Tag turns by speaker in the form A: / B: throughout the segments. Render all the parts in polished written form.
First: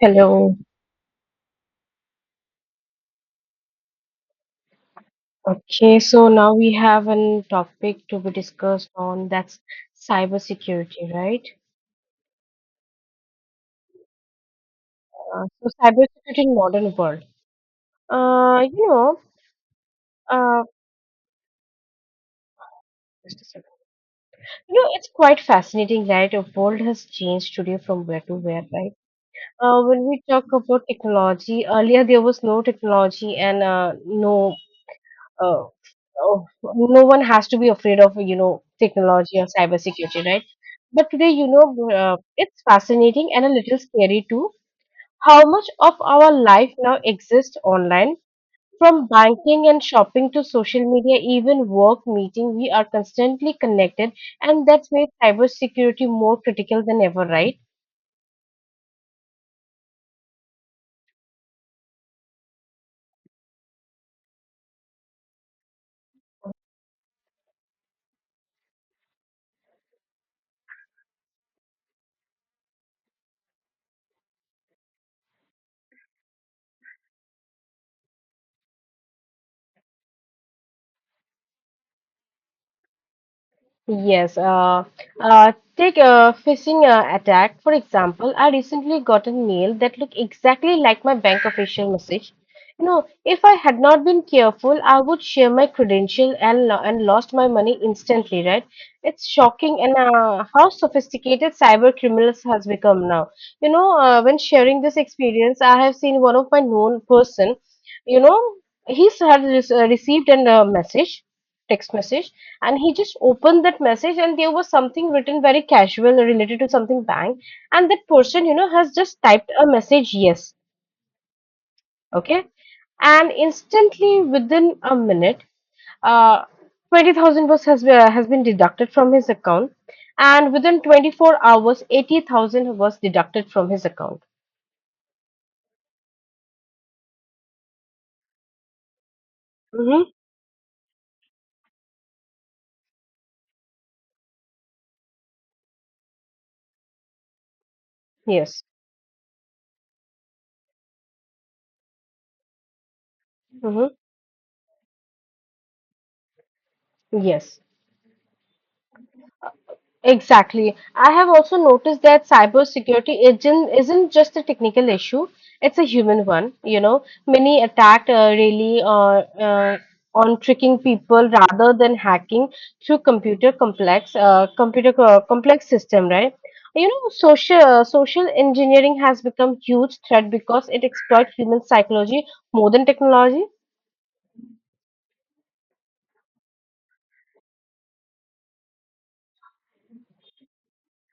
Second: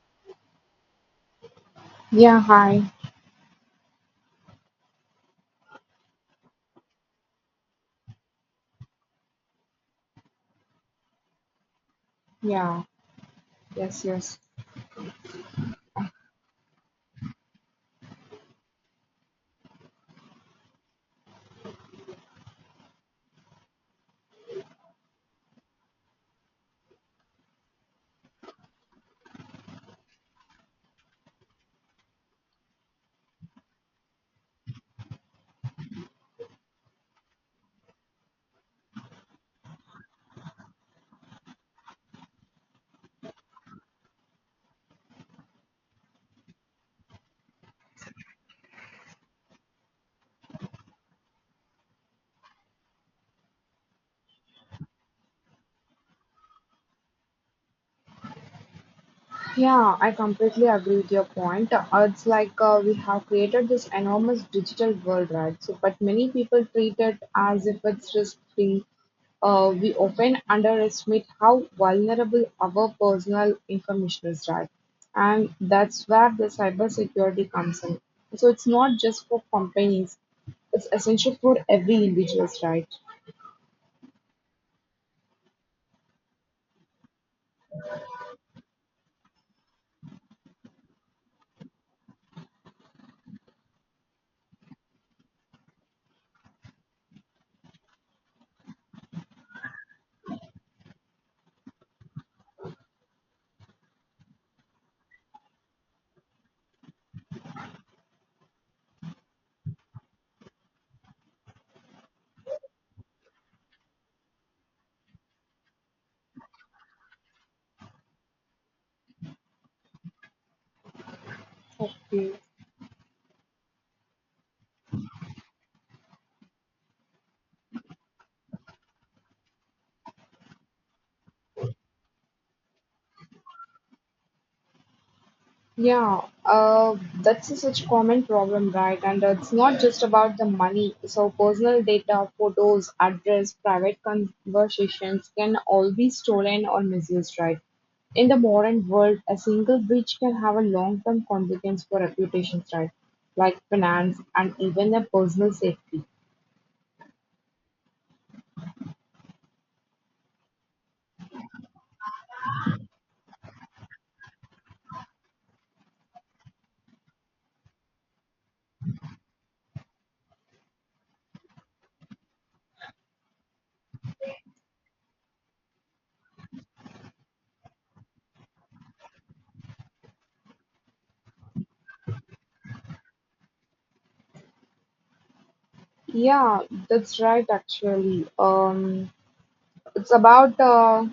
A: Hello.
B: Yeah, hi.
A: Okay, so now we have a topic to be discussed on, that's cybersecurity, right?
B: Yeah, yes.
A: So cybersecurity in modern world. Uh, you know, uh, just a second. You know, it's quite fascinating that the world has changed today from where to where, right? When we talk about technology, earlier there was no technology and uh, oh, no one has to be afraid of, you know, technology or cybersecurity, right? But today, you know, it's fascinating and a little scary too, how much of our life now exists online. From banking and shopping to social media, even work meeting, we are constantly connected, and that's made cybersecurity more critical than ever, right?
B: Yeah, I completely agree with your point. It's like we have created this enormous digital world, right? But many people treat it as if it's risk free. We often underestimate how vulnerable our personal information is, right? And that's where the cybersecurity comes in. So, it's not just for companies, it's essential for every individual, right?
A: Yes, take a phishing attack, for example. I recently got a mail that looked exactly like my bank official message. You know, if I had not been careful, I would share my credential and, and lost my money instantly, right? It's shocking and how sophisticated cyber criminals has become now. When sharing this experience, I have seen one of my known person, you know, he's had received a message, text message, and he just opened that message, and there was something written very casual related to something bank, and that person, you know, has just typed a message, yes,
B: Okay.
A: okay, and instantly within a minute, uh 20,000 was has been deducted from his account, and within 24 hours, 80,000 was deducted from his account.
B: Yeah, that's a such common problem, right? And it's not just
A: Mm-hmm.
B: about the money. So personal data, photos, address, private conversations can all be stolen or misused, right? In the
A: Yes.
B: modern world, a single breach can have a long-term consequence for reputations, right? Like
A: Mm-hmm.
B: finance and even a personal safety.
A: Yes. Exactly. I have also noticed that cybersecurity isn't just a technical issue, it's a human one. You know, many attack really uh, on tricking people rather than hacking through complex system, right? You know, social engineering has become huge threat because it exploits human psychology more than technology.
B: Yeah, that's right, actually. It's about uh,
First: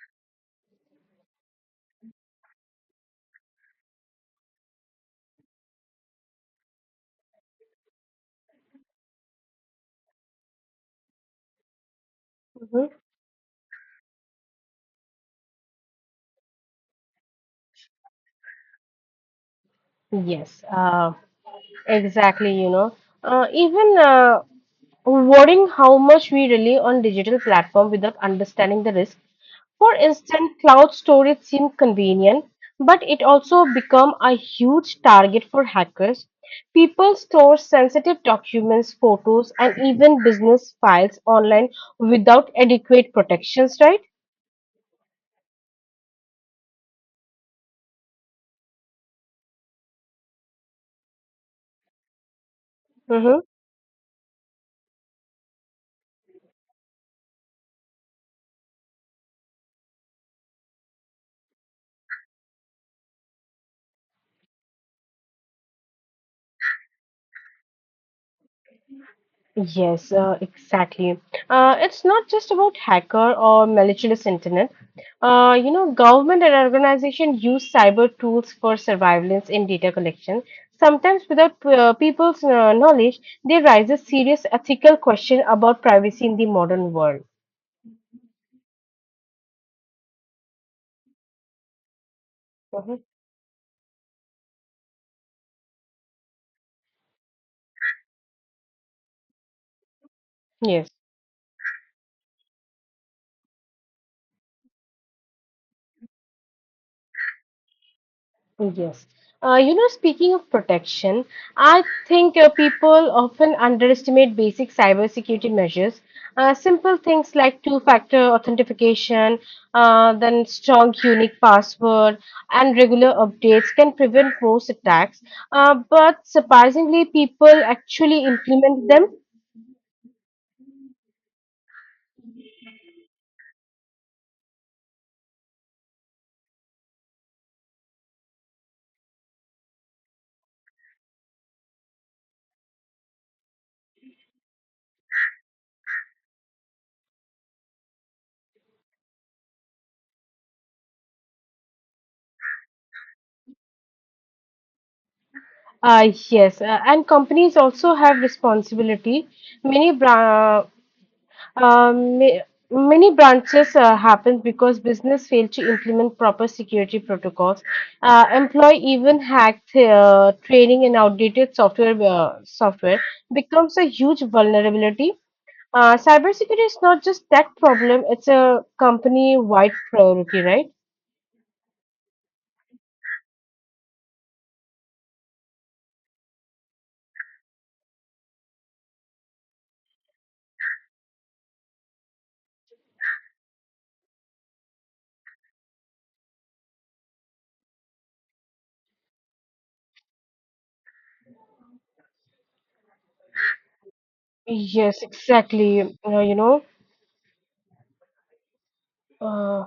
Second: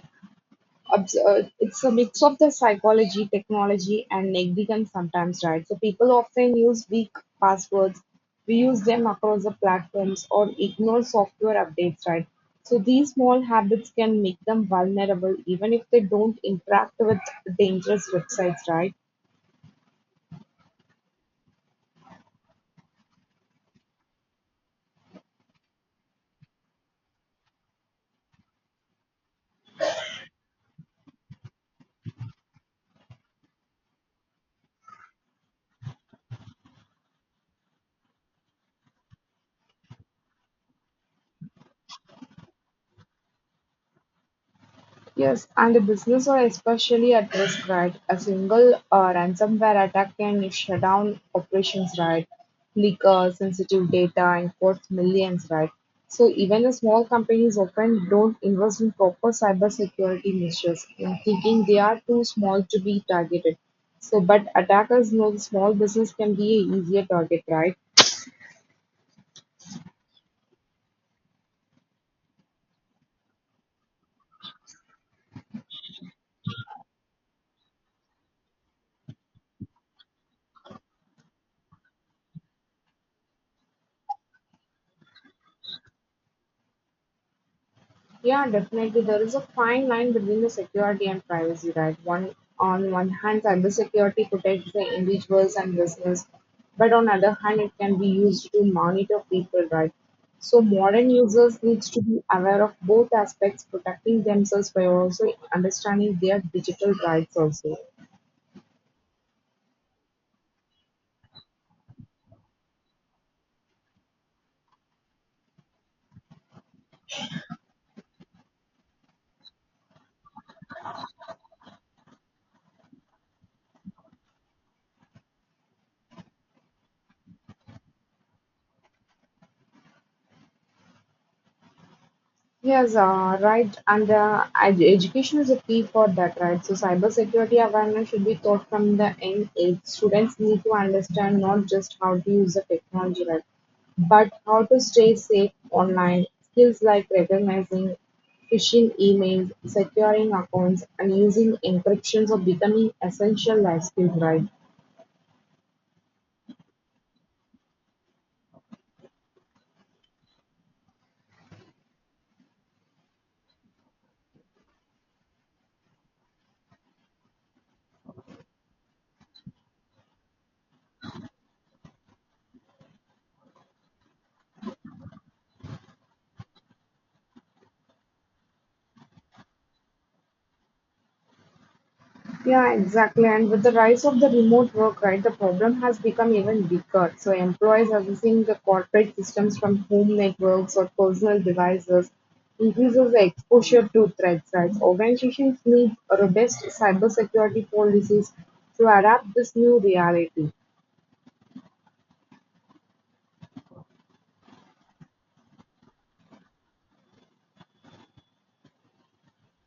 B: obs- uh, it's a mix of the psychology, technology, and negligence sometimes, right? So people often use weak passwords. We use them across the platforms or ignore software updates, right? So
A: Mhm.
B: these small habits can make them vulnerable even if they don't interact with dangerous websites, right?
A: Yes, uh, exactly. You know, even Worrying how much we rely on digital platform without understanding the risk. For instance, cloud storage seems convenient, but it also become a huge target for hackers. People store sensitive documents, photos, and even business files online without adequate protections, right?
B: Yes, and the business are especially at risk, right? A single ransomware attack can shut down operations, right? Leak
A: Mm-hmm.
B: sensitive data and cost millions, right? So even the small companies often don't invest in proper cybersecurity measures, in thinking they are too small to be targeted. But attackers know the small business can be an easier target, right?
A: Yes, exactly. It's not just about hacker or malicious internet. Government and organization use cyber tools for surveillance and data collection. Sometimes, without people's knowledge, there rises serious ethical question about privacy in the modern world.
B: Yeah, definitely. There is a fine line between the security and privacy, right? One on
A: Mhm.
B: one hand, cybersecurity protects the individuals and business, but on other hand, it can be used to monitor people, right? So
A: Yes.
B: modern users needs to be aware of both aspects, protecting themselves by also understanding their digital rights also.
A: Yes. You know, speaking of protection, I think people often underestimate basic cybersecurity measures. Simple things like two-factor authentication, then strong unique password, and regular updates can prevent most attacks. But surprisingly, people actually implement them.
B: Yes, right. And education is a key for that, right? So, cybersecurity awareness should be taught from the young age. Students need to understand not just how to use the technology, right, but how to stay safe online. Skills like recognizing phishing emails, securing accounts, and using encryptions are becoming essential life skills, right?
A: Yes, and companies also have responsibility. Many bra Um, ma- Many branches happen because business fail to implement proper security protocols. Employee even hacked training and outdated software becomes a huge vulnerability. Cybersecurity is not just that problem; it's a company-wide priority, right?
B: Yeah, exactly. And with the rise of the remote work, right, the problem has become even bigger. So employees are using the corporate systems from home networks or personal devices increases the exposure to threats, right? Organizations need robust cybersecurity policies to adapt this new reality.
A: Yes, exactly. Uh,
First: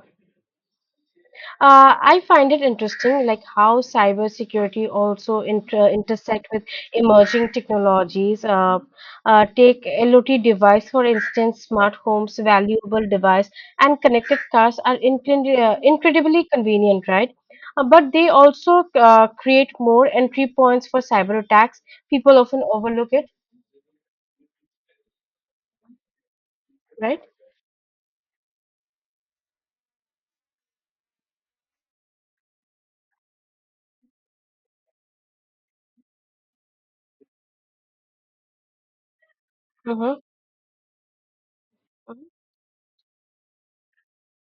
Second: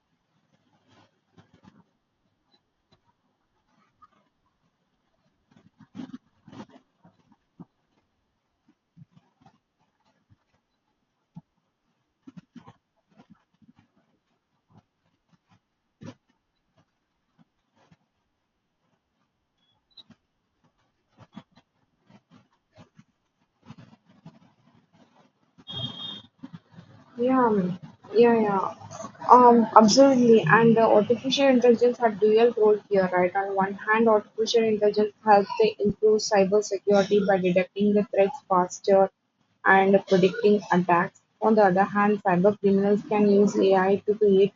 A: I find it interesting, like how cybersecurity also intersect with emerging technologies. Take IoT device, for instance, smart homes, valuable device, and connected cars are incredibly convenient, right? But they also create more entry points for cyber attacks. People often overlook it, right?
B: Yeah, um, yeah. Absolutely. And the artificial intelligence had dual role here, right? On one hand, artificial intelligence helps to improve cybersecurity by detecting the threats faster and
A: Mm-hmm.
B: predicting attacks. On the other hand, cyber criminals can use AI to create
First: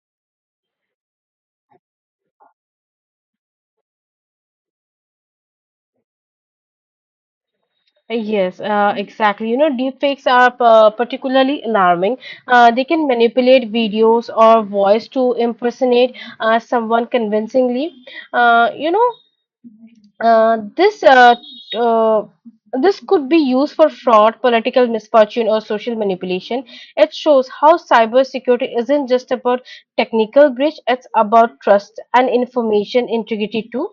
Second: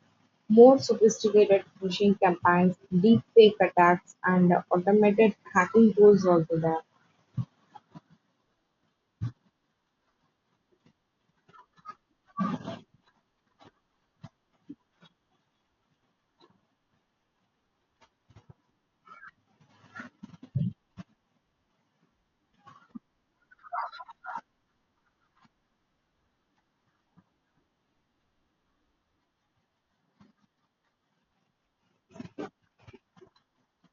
B: more sophisticated phishing campaigns, deep fake attacks, and automated hacking tools also there.
A: Yes, exactly. You know, deepfakes are particularly alarming. They can manipulate videos or voice to impersonate someone convincingly. Uh, you know, uh, this uh, uh, this could be used for fraud, political misfortune, or social manipulation. It shows how cybersecurity isn't just about technical breach; it's about trust and information integrity too.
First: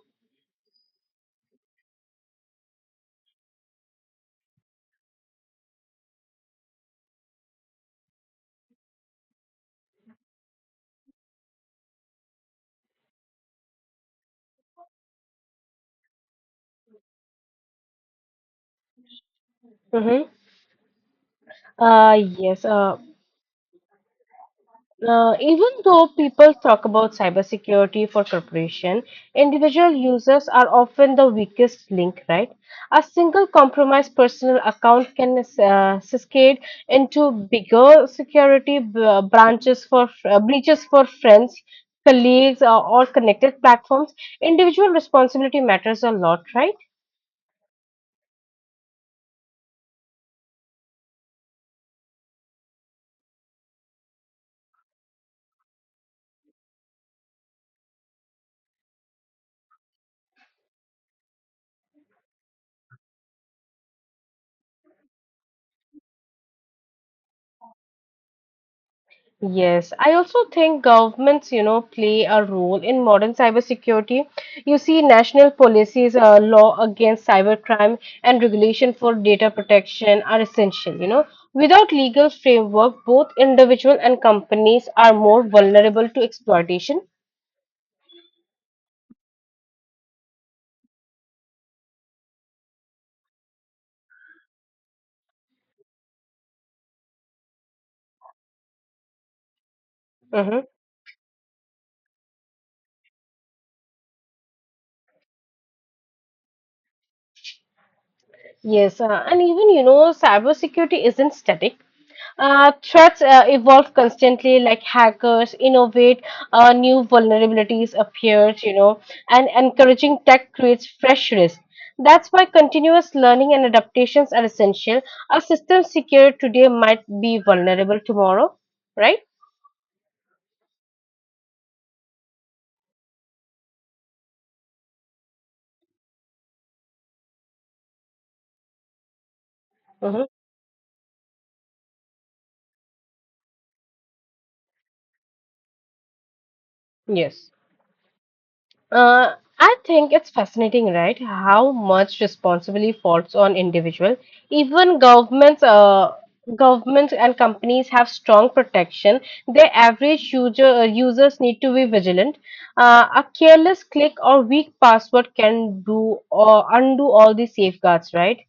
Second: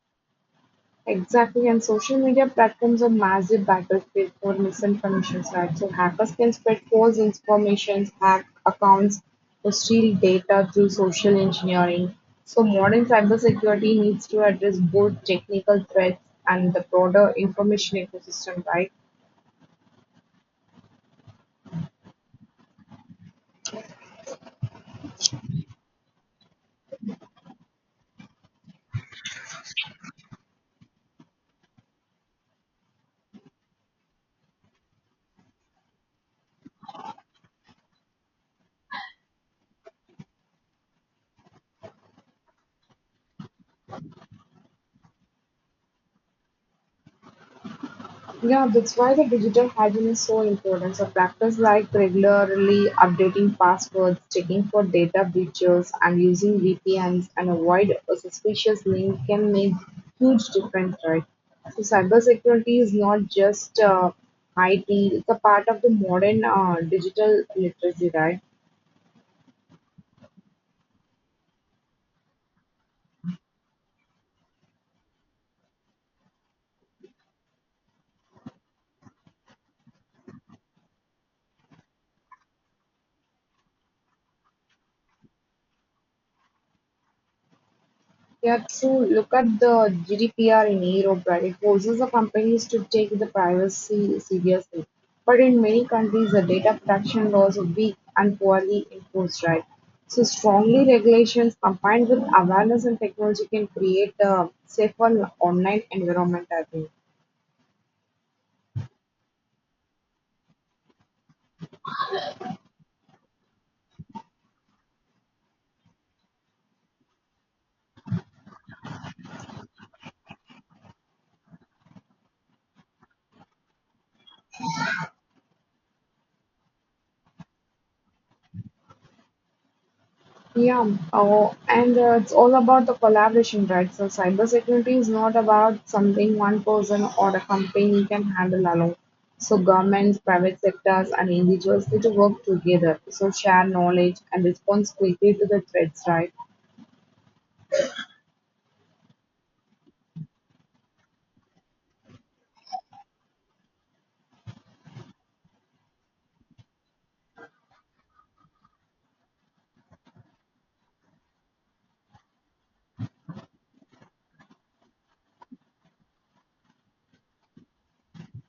B: Exactly, and social media platforms are massive battlefield for misinformation, right? So hackers can spread false information, hack accounts, to steal data through social engineering. So modern cybersecurity needs to address both technical threats and the broader information ecosystem, right?
A: Mm-hmm. Uh, yes. Uh, even though people talk about cybersecurity for corporation, individual users are often the weakest link, right? A single compromised personal account can cascade into bigger security b- branches for breaches for friends, colleagues, or connected platforms. Individual responsibility matters a lot, right?
B: Yeah, that's why the digital hygiene is so important. So practice like regularly updating passwords, checking for data breaches, and using VPNs and avoid a suspicious link can make huge difference, right? So cybersecurity is not just IT; it's a part of the modern digital literacy, right?
A: Yes, I also think governments, you know, play a role in modern cybersecurity. You see, national policies, law against cybercrime, and regulation for data protection are essential. You know, without legal framework, both individual and companies are more vulnerable to exploitation.
B: Yeah, true. Look at the GDPR in Europe, right? It forces the companies to take the privacy seriously. But in many countries, the data protection laws are weak and poorly enforced, right? So,
A: Mm-hmm.
B: strongly regulations combined with awareness and technology can create a safer online environment, I think.
A: Yes, and even, you know, cybersecurity isn't static. Threats evolve constantly, like hackers innovate, new vulnerabilities appear, you know, and encouraging tech creates fresh risk. That's why continuous learning and adaptations are essential. A system secure today might be vulnerable tomorrow, right?
B: Yeah, oh, and it's all about the collaboration, right? So cybersecurity is not about something one person or a company can handle alone. So governments,
A: Mm-hmm.
B: private sectors, and individuals need to work together. So share knowledge and respond quickly to the threats, right?
A: Yes. I think it's fascinating, right? How much responsibility falls on individual. Even governments, governments and companies have strong protection. Their average users need to be vigilant. A careless click or weak password can do or undo all these safeguards, right?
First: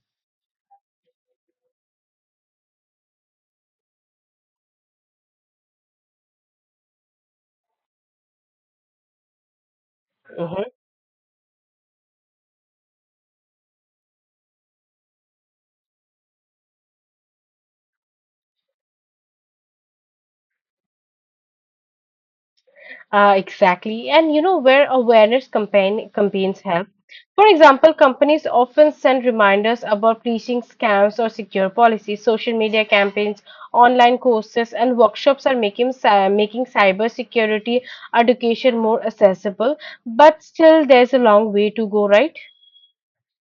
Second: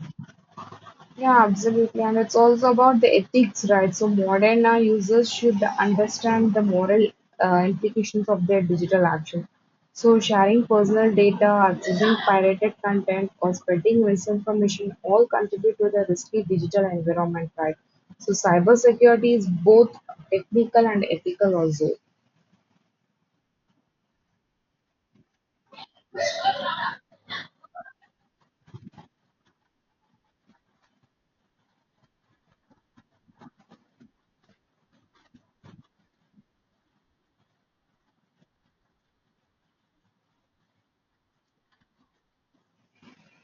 B: Yeah, absolutely. And it's also about the ethics, right? So modern users should understand the moral implications of their digital action. So sharing personal data, accessing pirated content, or spreading misinformation all contribute to the risky digital environment, right? So cybersecurity is both technical and ethical also.
A: Exactly. And you know where awareness campaigns help. For example, companies often send reminders about phishing scams or secure policies. Social media campaigns, online courses, and workshops are making cybersecurity education more accessible. But still, there's a long way to go, right?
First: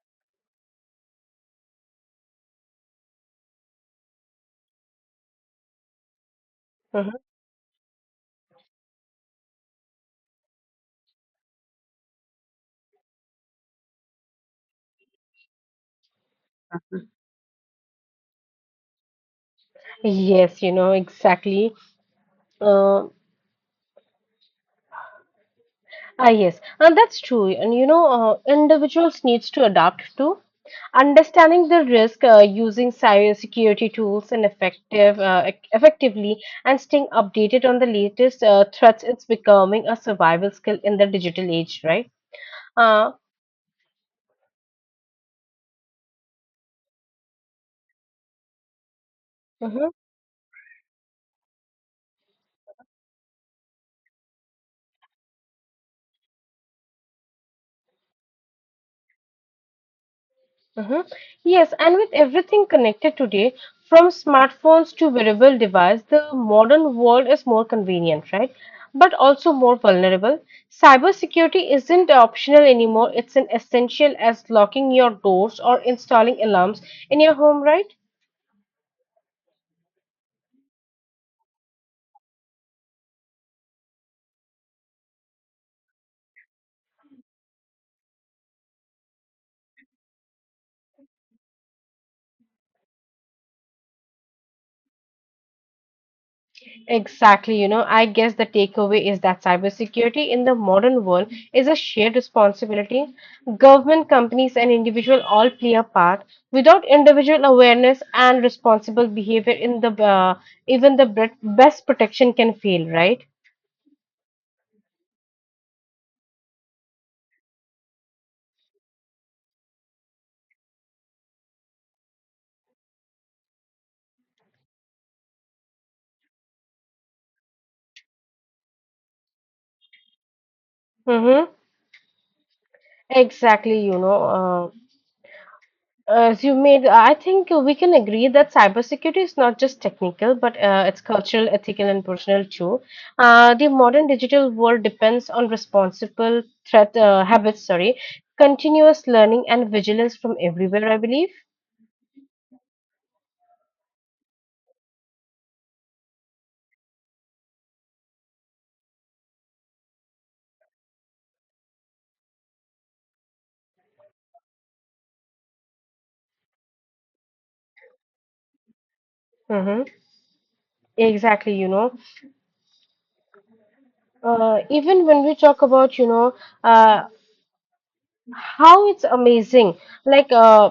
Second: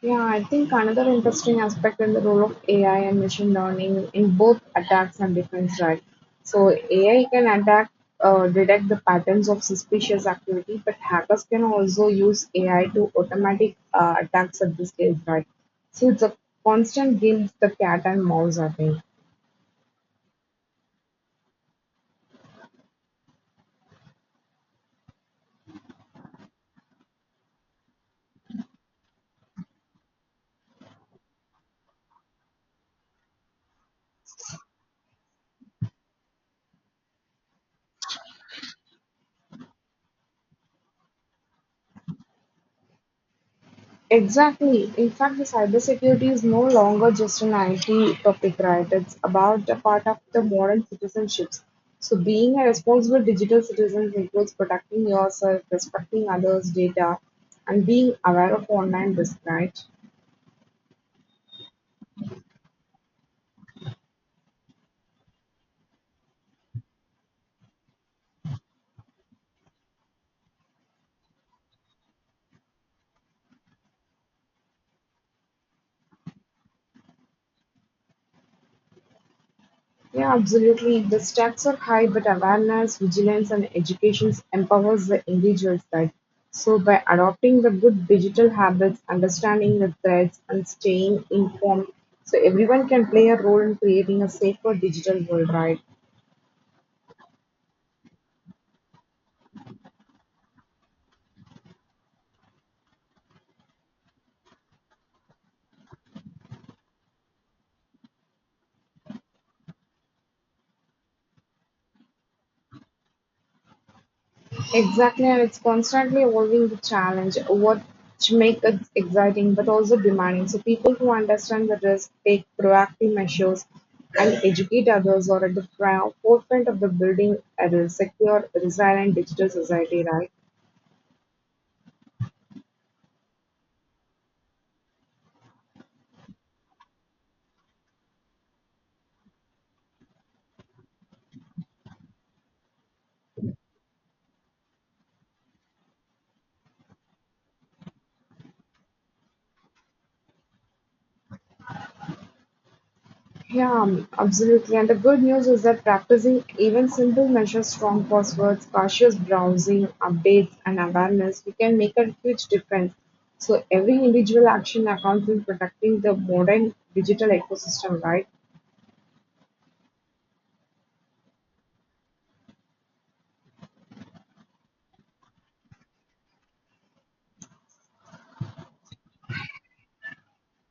B: Yeah, I think another interesting aspect in the role of AI and machine learning in both attacks and defense, right? So
A: Mhm.
B: AI can attack, detect the patterns of suspicious activity, but hackers can also use AI to automatic attacks at this stage, right? So it's a constant game, with the cat and mouse, I think.
A: Yes, you know, exactly. Uh, yes, and that's true. And you know, individuals needs to adapt too. Understanding the risk, using cybersecurity tools effectively, and staying updated on the latest threats, it's becoming a survival skill in the digital age, right? Uh,
B: Exactly. In fact, the cybersecurity is no longer just an IT topic, right? It's about a
A: mhm,
B: part of the modern citizenships. So, being a responsible digital citizen includes protecting yourself, respecting others' data, and being aware of online risk, right?
A: mhm. Yes, and with everything connected today, from smartphones to wearable device, the modern world is more convenient, right? But also more vulnerable. Cybersecurity isn't optional anymore; it's an essential as locking your doors or installing alarms in your home, right?
B: Yeah, absolutely. The stakes are high, but awareness, vigilance, and education empowers the individuals. That so by adopting the good digital habits, understanding the threats, and staying informed, so everyone can play a role in creating a safer digital world, right?
A: Exactly, you know, I guess the takeaway is that cybersecurity in the modern world is a shared responsibility. Government, companies, and individual all play a part. Without individual awareness and responsible behavior, in the even the bre- best protection can fail, right?
B: Exactly, and it's constantly evolving the challenge, what makes it exciting but also demanding. So people who understand the risk take proactive measures and educate others are at the forefront of the building a secure, resilient digital society, right?
A: Mm-hmm. Exactly, you know. As you made, I think we can agree that cybersecurity is not just technical, but it's cultural, ethical, and personal too. The modern digital world depends on responsible threat habits, sorry, continuous learning and vigilance from everywhere, I believe.
B: Yeah, absolutely. And the good news is that practicing even simple measures, strong passwords, cautious browsing, updates, and awareness, we can make a huge difference. So every individual action accounts in protecting the modern digital ecosystem, right?
A: Mm-hmm. Exactly, you know. Even when we talk about, you know, uh, how it's amazing, like uh,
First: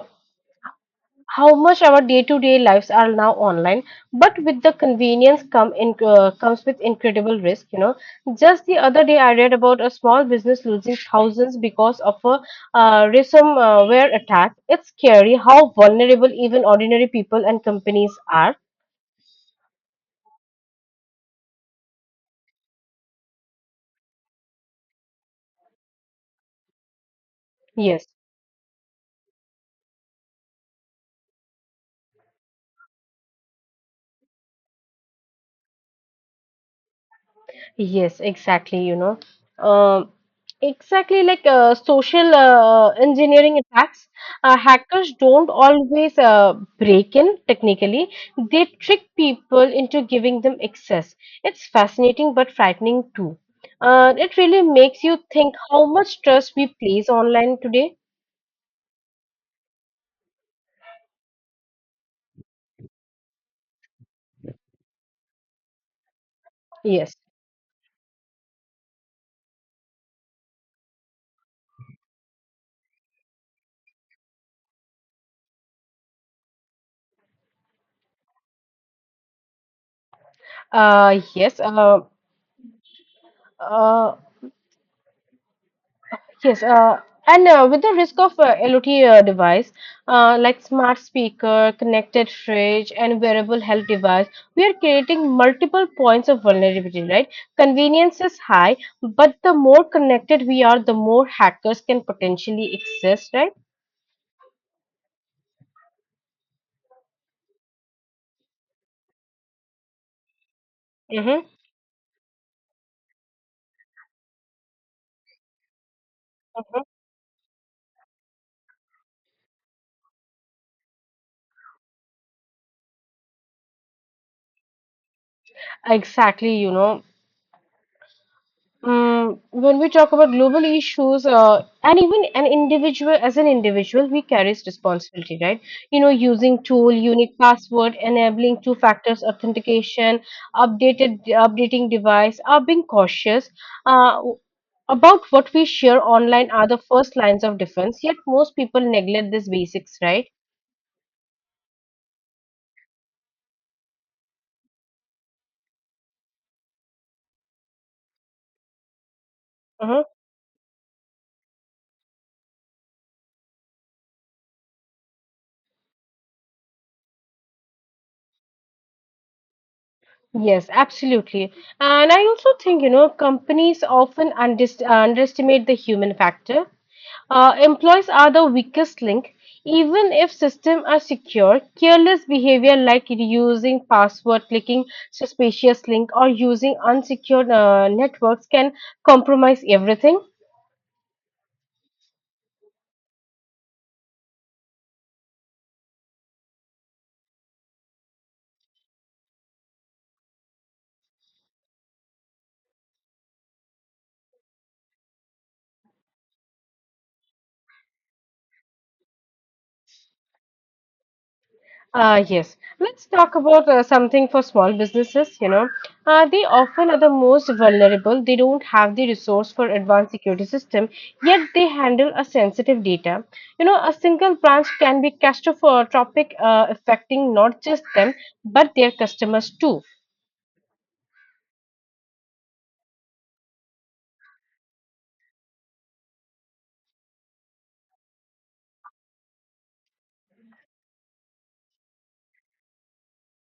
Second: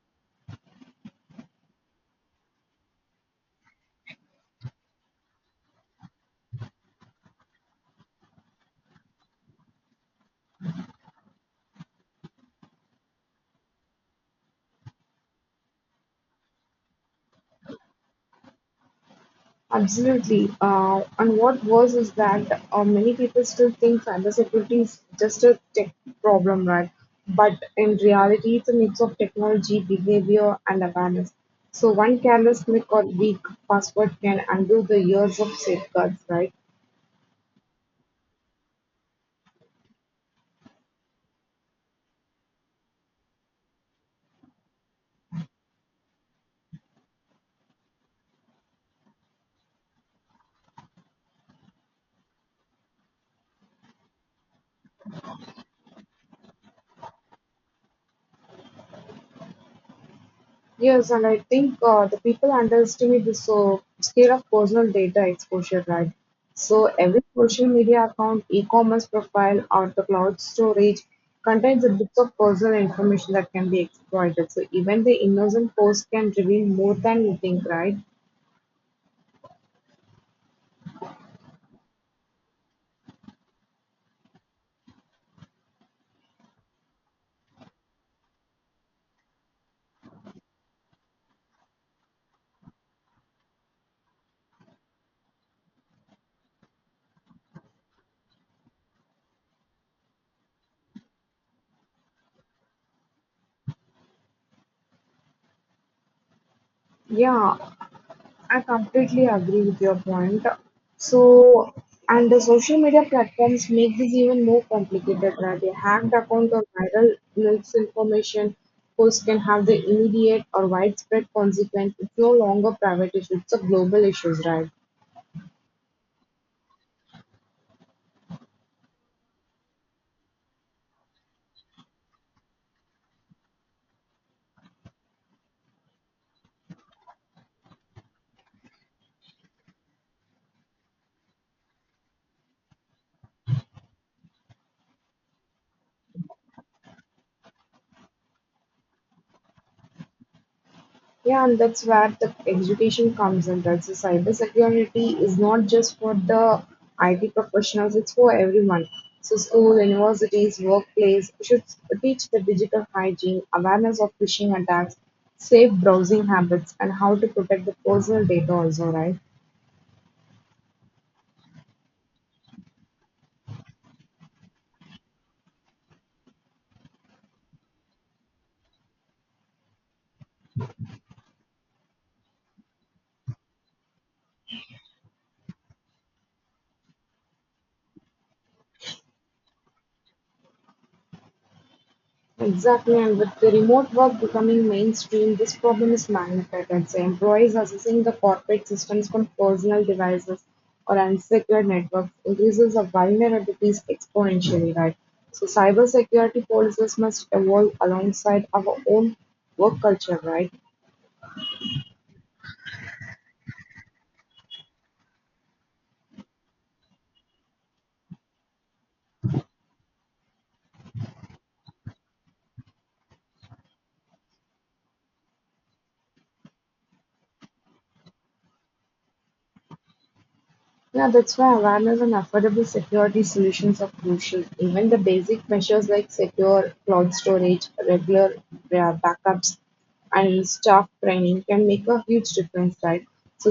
A: how much our day-to-day lives are now online, but with the convenience comes with incredible risk, you know. Just the other day I read about a small business losing thousands because of a ransomware attack. It's scary how vulnerable even ordinary people and companies are.
B: Absolutely. And what worse is that many people still think cybersecurity is just a tech problem, right? But in
A: Yes.
B: reality, it's a mix of technology, behavior, and awareness. So one careless click or weak password can undo the years of safeguards, right?
A: Yes, exactly, you know. Um, exactly like social engineering attacks, hackers don't always break in technically. They trick people into giving them access. It's fascinating but frightening too. It really makes you think how much trust we place online today.
B: Yes, and I think the people underestimate the so scale of personal data exposure, right? So
A: Yes.
B: every social media account, e-commerce profile, or the cloud storage contains a bit of personal information that can be exploited. So even the innocent post can reveal more than you think, right?
A: Yes. Uh, Yes, and with the risk of IoT device, like smart speaker, connected fridge, and wearable health device, we are creating multiple points of vulnerability, right? Convenience is high, but the more connected we are, the more hackers can potentially exist, right?
B: Yeah, I completely agree with your point.
A: Mm-hmm.
B: So, and the social media platforms make this even more complicated, right? A hacked account or viral misinformation post can have the immediate or widespread consequence. It's no longer private issue, it's a global issue, right?
A: Exactly, you know. Mm, when we talk about global issues, and even an individual, as an individual, we carries responsibility, right? You know, using tool, unique password, enabling two factors authentication, updated updating device, are being cautious. Uh, about what we share online are the first lines of defense. Yet most people neglect these basics, right?
B: Yeah, and that's where the education comes in, right? So cybersecurity is not just for the IT professionals, it's for everyone. So school,
A: Mhm.
B: universities, workplace should teach the digital hygiene, awareness of phishing attacks, safe browsing habits, and how to protect the personal data also, right?
A: Yes, absolutely. And I also think, you know, companies often underst underestimate the human factor. Employees are the weakest link. Even if systems are secure, careless behavior like reusing password, clicking suspicious link, or using unsecured networks can compromise everything.
B: Exactly, and with the remote work becoming mainstream, this problem is magnified. I'd say employees accessing the corporate systems from personal devices or unsecured networks increases the vulnerabilities exponentially, right? So cybersecurity policies must evolve alongside our own work culture, right?
A: Yes, let's talk about something for small businesses. You know, they often are the most vulnerable. They don't have the resource for advanced security system, yet they handle a sensitive data. You know, a single branch can be catastrophic, affecting not just them but their customers too.
B: Yeah, that's why awareness and affordable security solutions are crucial. Even the basic measures like secure cloud storage, regular backups, and staff training can make a huge difference, right? So,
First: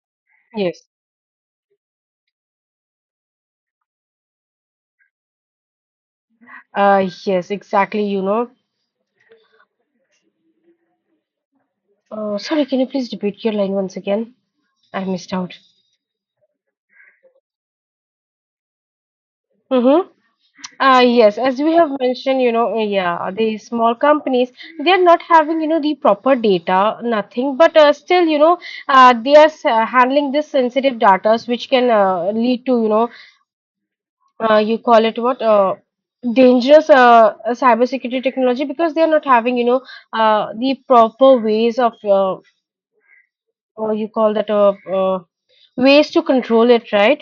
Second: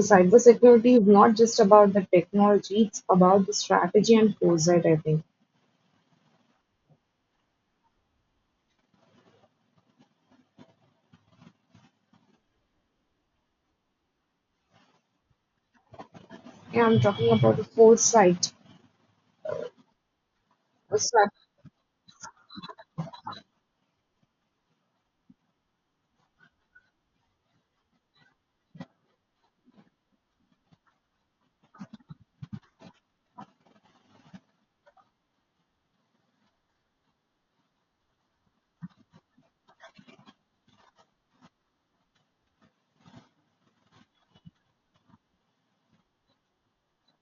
A: Yes.
B: cybersecurity is not just about the technology, it's about the strategy and foresight, I think.
A: Yes, exactly. You know. Sorry, can you please repeat your line once again? I missed out.
B: Yeah, I'm talking about the foresight.
A: Mm-hmm. Uh,
B: So
A: yes, as we have mentioned, you know, yeah, the small companies, they are not having, you know, the proper data, nothing, but still, you know, they are handling this sensitive data, which can lead to, you know, you call it what, dangerous cybersecurity technology because they are not having, you know, the proper ways of, or you call that, ways to control it, right?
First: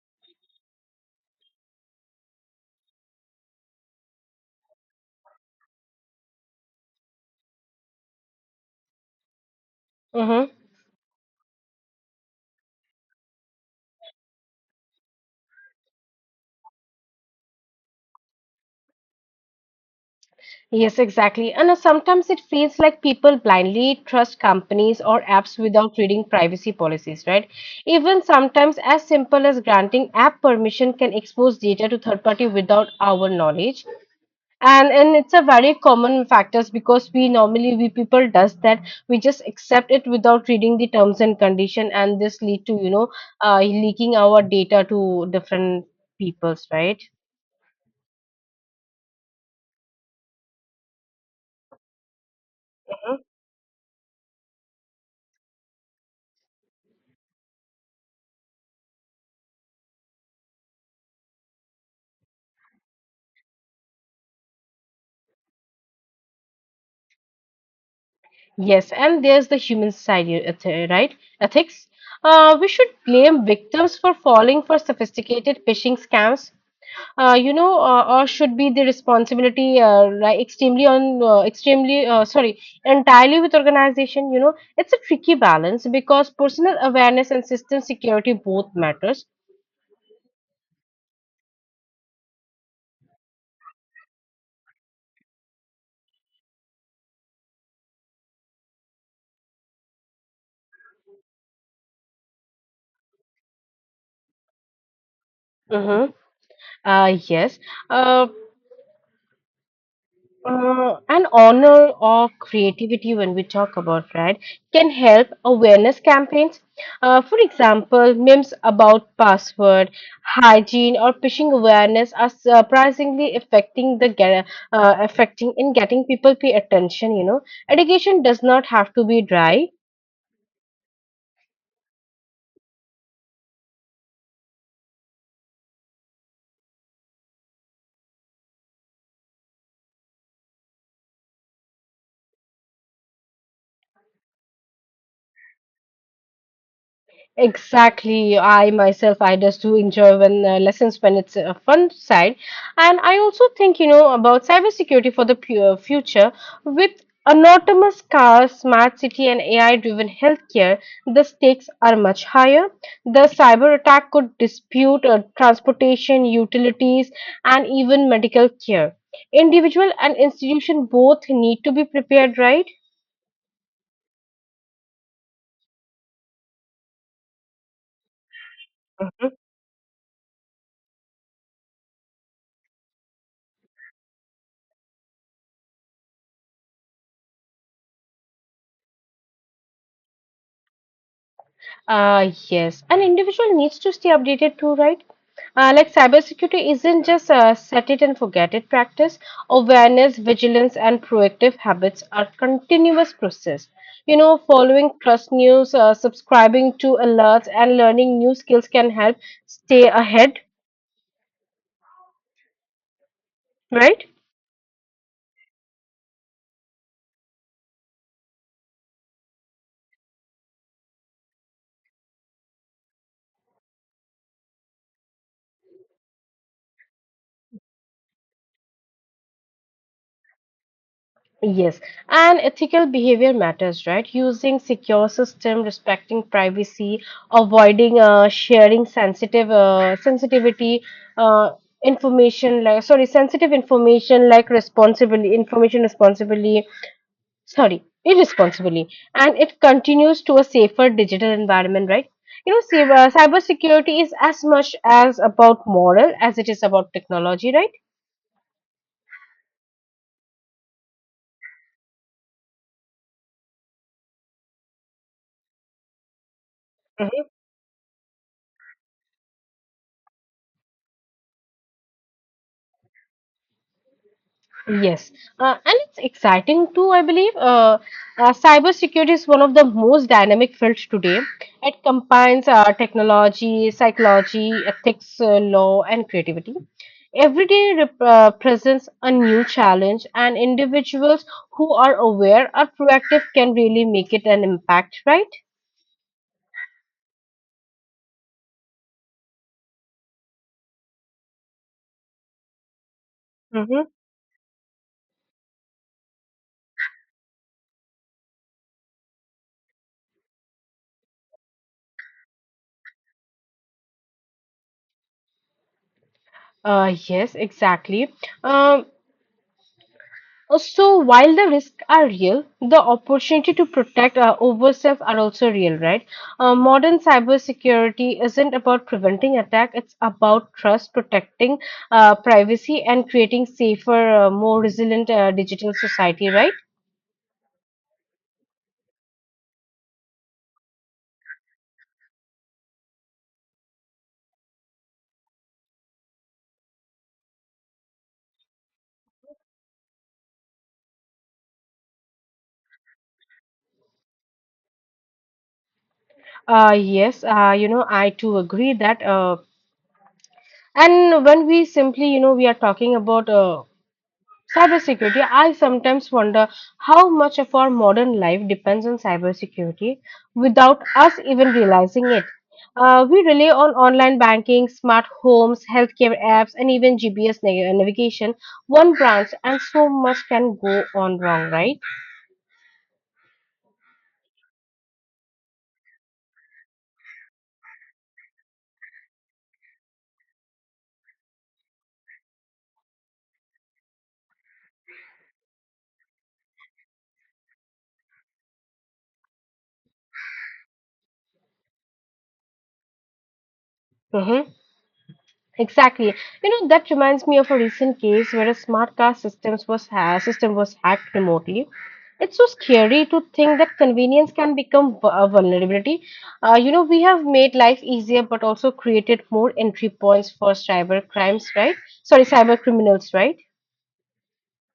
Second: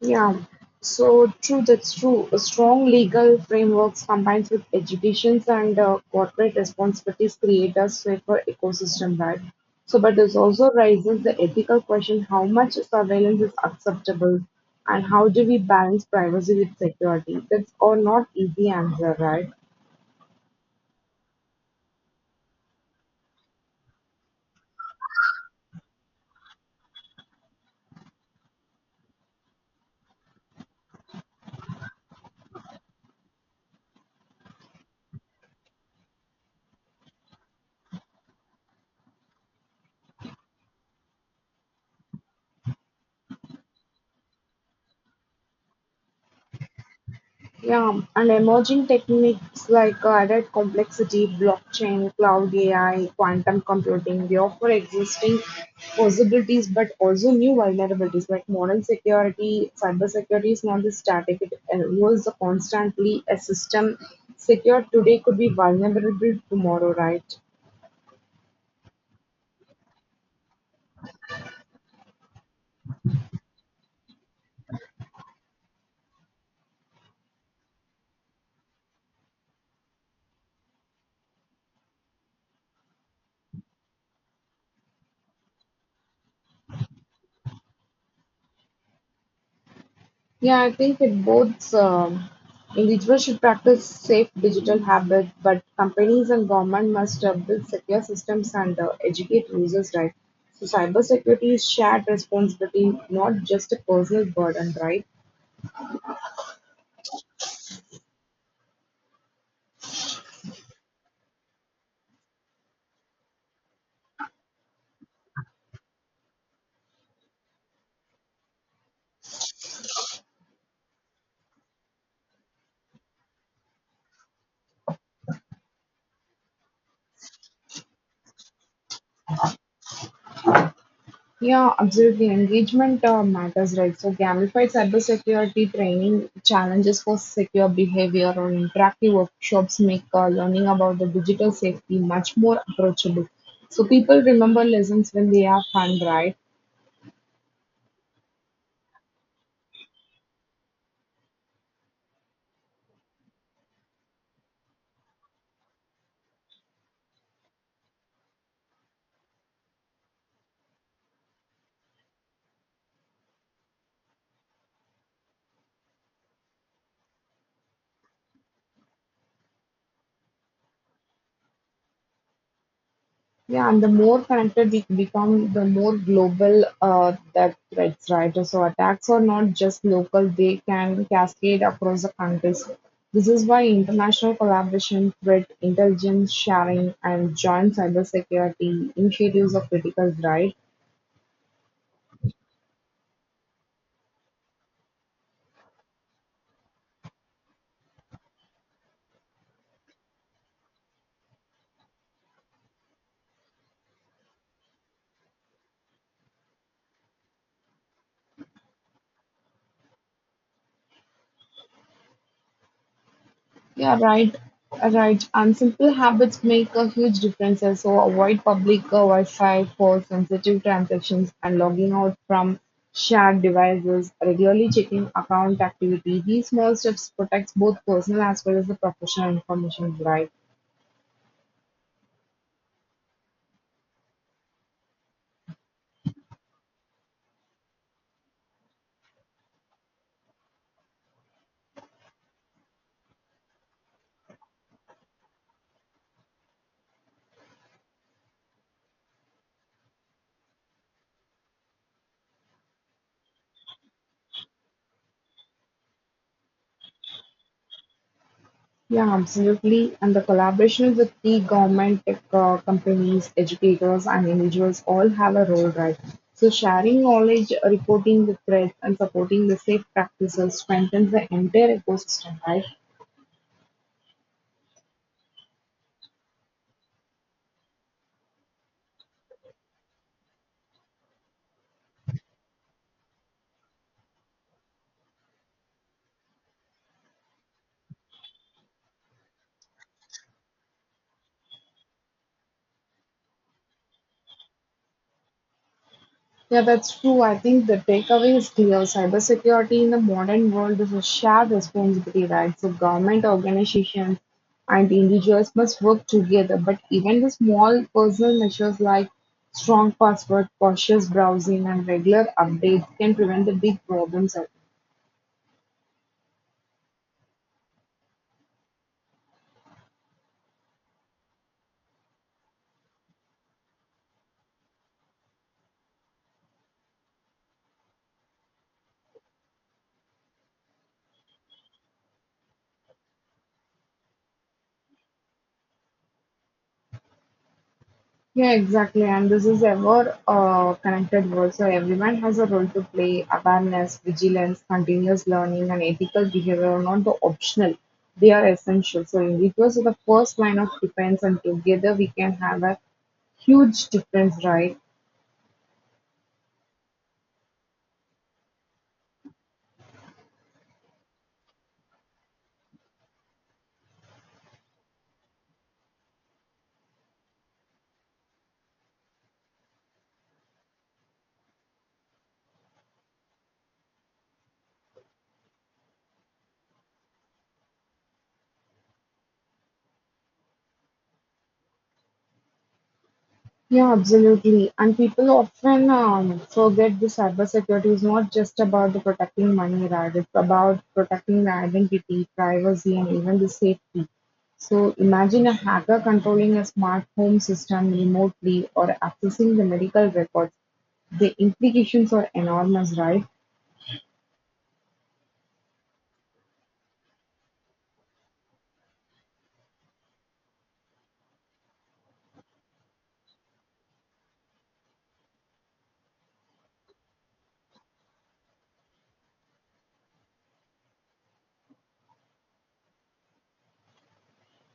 B: yeah, so true, that's true. A strong legal frameworks combined with educations and corporate responsibilities create a safer ecosystem, right? So, but this
A: Mm-hmm.
B: also raises the ethical question how much surveillance is acceptable and how do we balance privacy with security? That's all not easy answer, right?
A: Yes, exactly. And sometimes it feels like people blindly trust companies or apps without reading privacy policies, right? Even sometimes as simple as granting app permission can expose data to third party without our knowledge. And it's a very common factors because we normally we people does that. We just accept it without reading the terms and condition, and this lead to leaking our data to different peoples, right?
B: Yeah, and emerging techniques like added complexity, blockchain, cloud AI, quantum computing, they offer existing possibilities but also new vulnerabilities like modern security, cyber security is not the static, it evolves constantly. A system secured today could be vulnerable tomorrow, right?
A: Yes, and there's the human side, right? Ethics. We should blame victims for falling for sophisticated phishing scams. Or should be the responsibility like extremely on extremely sorry entirely with organization. You know, it's a tricky balance because personal awareness and system security both matters.
B: Yeah, I think it both individuals should practice safe digital habits, but companies and government must build secure systems and educate users, right? So cybersecurity is shared responsibility, not just a personal burden, right?
A: Mm-hmm. Yes. Uh, an honor or creativity when we talk about right can help awareness campaigns, for example memes about password hygiene or phishing awareness are surprisingly affecting in getting people pay attention. Education does not have to be dry.
B: Yeah, absolutely. Engagement matters, right? So, gamified cybersecurity training challenges for secure behavior or interactive workshops make learning about the digital safety much more approachable. So, people remember lessons when they are fun, right?
A: Exactly. I myself, I just do enjoy when lessons when it's a fun side, and I also think, you know, about cybersecurity for the future with autonomous cars, smart city, and AI-driven healthcare. The stakes are much higher. The cyber attack could dispute transportation, utilities, and even medical care. Individual and institution both need to be prepared, right?
B: Yeah, and the more connected we become, the more global that threats, right? So attacks are not just local, they can cascade across the countries. This is why international collaboration, threat intelligence sharing, and joint cybersecurity initiatives are critical, right?
A: Yes, an individual needs to stay updated too, right? Like cybersecurity isn't just a set it and forget it practice. Awareness, vigilance, and proactive habits are continuous process. You know, following trust news, subscribing to alerts, and learning new skills can help stay ahead,
B: Yeah
A: right?
B: right, right. And simple habits make a huge difference. So avoid public Wi-Fi for sensitive transactions and logging out from shared devices. Regularly checking account activity. These small steps protects both personal as well as the professional information. Right.
A: Yes, and ethical behavior matters, right? Using secure system, respecting privacy, avoiding sharing sensitive sensitivity uh, information like sorry sensitive information responsibly sorry irresponsibly, and it continues to a safer digital environment, right? You know, cybersecurity is as much as about moral as it is about technology, right?
B: Yeah, absolutely. And the collaboration with the government, tech companies, educators, and individuals all have a role, right? So, sharing knowledge, reporting the threats, and supporting the safe practices strengthens the entire ecosystem, right?
A: Yes, and it's exciting too, I believe. Cybersecurity is one of the most dynamic fields today. It combines technology, psychology, ethics, law, and creativity. Every day presents a new challenge, and individuals who are aware or proactive can really make it an impact, right?
B: Yeah, that's true. I think the takeaway is clear. Cybersecurity in the modern world is a shared responsibility, right? So government
A: Mm-hmm.
B: organizations and individuals must work together. But even the small personal measures like strong password, cautious browsing, and regular updates can prevent the big problems.
A: Yes, exactly. Um, So while the risks are real, the opportunity to protect ourselves are also real, right? Modern cybersecurity isn't about preventing attack; it's about trust, protecting privacy, and creating safer, more resilient digital society, right?
B: Yeah, exactly. And this is a more connected world. So everyone has a role to play. Awareness, vigilance, continuous learning, and ethical behavior are not the optional. They are essential. So individuals are the first line of defense, and together we can have a huge difference, right?
A: Yes, you know, I too agree that. And when we simply, you know, we are talking about cybersecurity, I sometimes wonder how much of our modern life depends on cybersecurity without us even realizing it. We rely on online banking, smart homes, healthcare apps, and even GPS navigation, one branch, and so much can go on wrong, right?
B: Yeah, absolutely. And people often forget the cybersecurity is not just about the protecting money, right? It's about protecting the identity, privacy, and even the safety. So imagine a hacker controlling a smart home system remotely or accessing the medical records. The implications are enormous, right?
A: Mhm. Exactly. You know, that reminds me of a recent case where a smart car system was hacked remotely. It's so scary to think that convenience can become a vulnerability. You know, we have made life easier, but also created more entry points for cyber crimes, right? Sorry, cyber criminals, right?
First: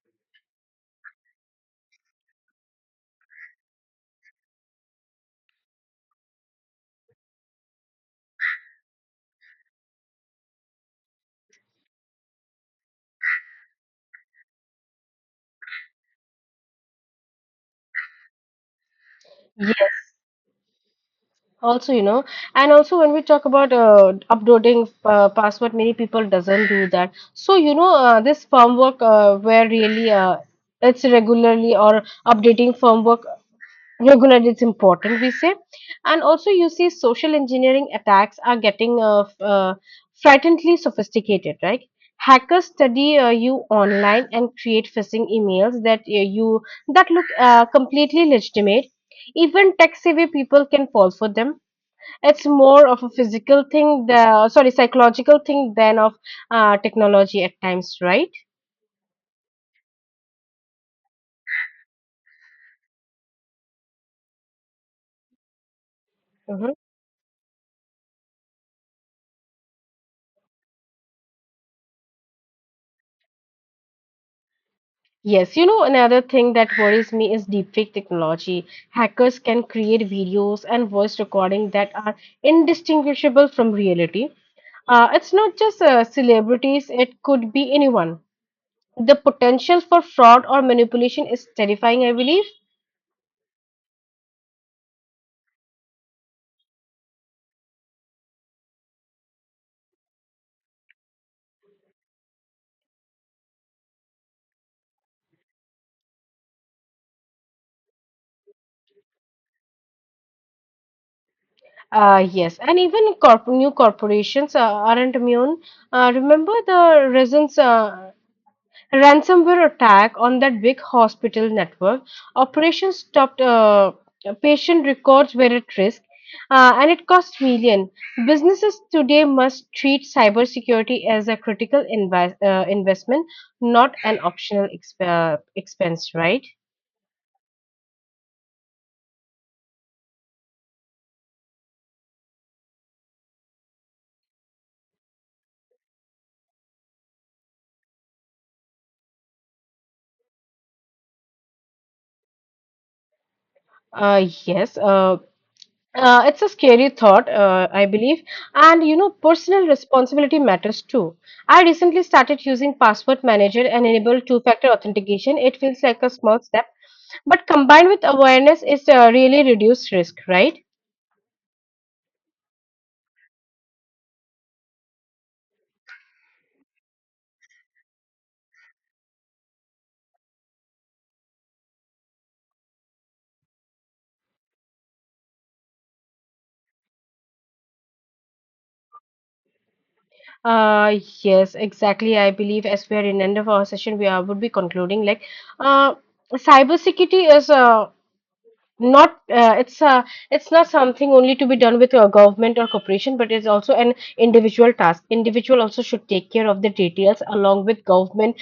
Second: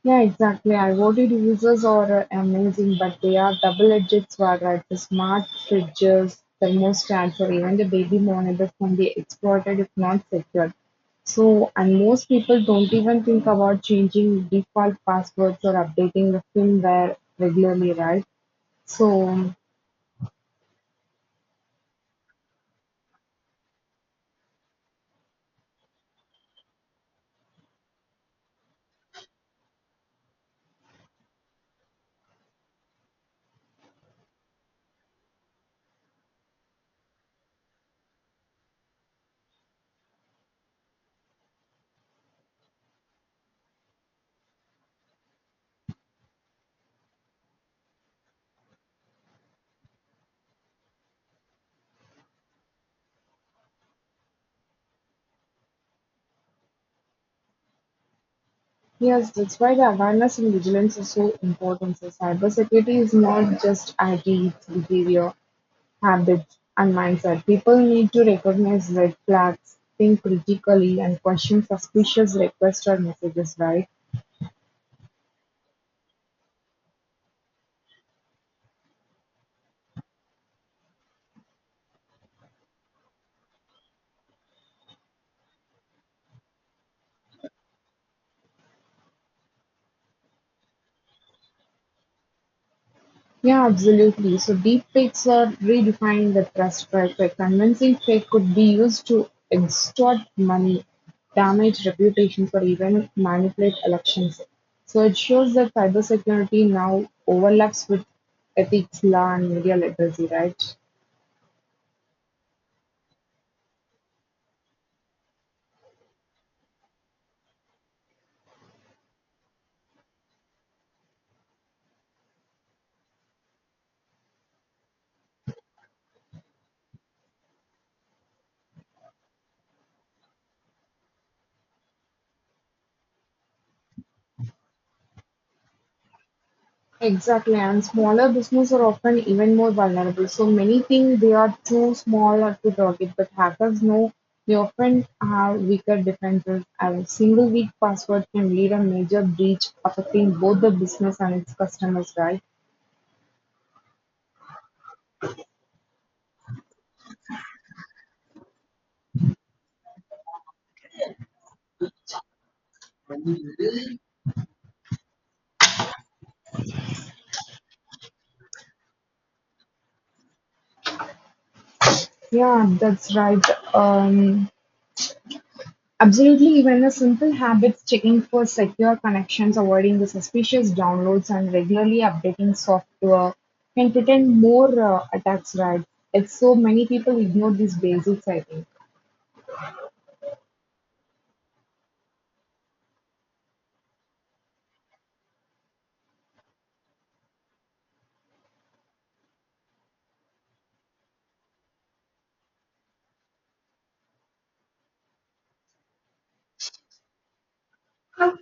B: Yeah, exactly. IoT devices are amazing, but they are double-edged sword, right? The smart fridges, thermostats, or even the baby monitors can be exploited if not secured. So, and most people don't even think about changing default passwords or updating the firmware regularly, right? So,
A: Also, you know, and also when we talk about uploading password, many people doesn't do that. So, you know, this firmware where really it's regularly or updating firmware regularly, it's important, we say. And also, you see, social engineering attacks are getting frighteningly sophisticated, right? Hackers study you online and create phishing emails that you that look completely legitimate. Even tech savvy people can fall for them. It's more of a physical thing, the sorry, psychological thing than of technology at times, right?
B: yes, that's why the awareness and vigilance is so important. So, cybersecurity is not just IT, it's behavior. Habits,
A: Hmm.
B: and mindset. People need to recognize red flags, think critically, and question suspicious requests or messages, right?
A: Yes, you know, another thing that worries me is deepfake technology. Hackers can create videos and voice recording that are indistinguishable from reality. It's not just celebrities, it could be anyone. The potential for fraud or manipulation is terrifying, I believe.
B: Yeah, absolutely. So deep fakes are redefining the trust factor. Convincing fake could be used to extort money, damage reputations, or even manipulate elections. So it shows that cybersecurity now overlaps with ethics, law, and media literacy, right?
A: Yes, and even corp new corporations aren't immune. Remember the recent ransomware attack on that big hospital network? Operations stopped. Patient records were at risk, and it cost million. Businesses today must treat cybersecurity as a critical invi investment, not an optional expense, right?
B: Exactly, and smaller businesses are often even more vulnerable. So many think they are too small or to target, but hackers know they often have weaker defenses. A single weak password can lead a major breach affecting both the business and its customers, right?
A: Yes. It's a scary thought, I believe. And you know, personal responsibility matters too. I recently started using Password Manager and enable two-factor authentication. It feels like a small step, but combined with awareness, it's really reduced risk, right?
B: Yeah, that's right. Um, absolutely, even a simple habits checking for secure connections, avoiding the suspicious downloads, and regularly updating software can prevent more attacks, right? Like so many people ignore these basics, I think.
A: Yes, exactly. I believe as we are in end of our session, we are, would be concluding like, uh, cybersecurity is not it's it's not something only to be done with a government or corporation, but it's also an individual task. Individual also should take care of the details along with government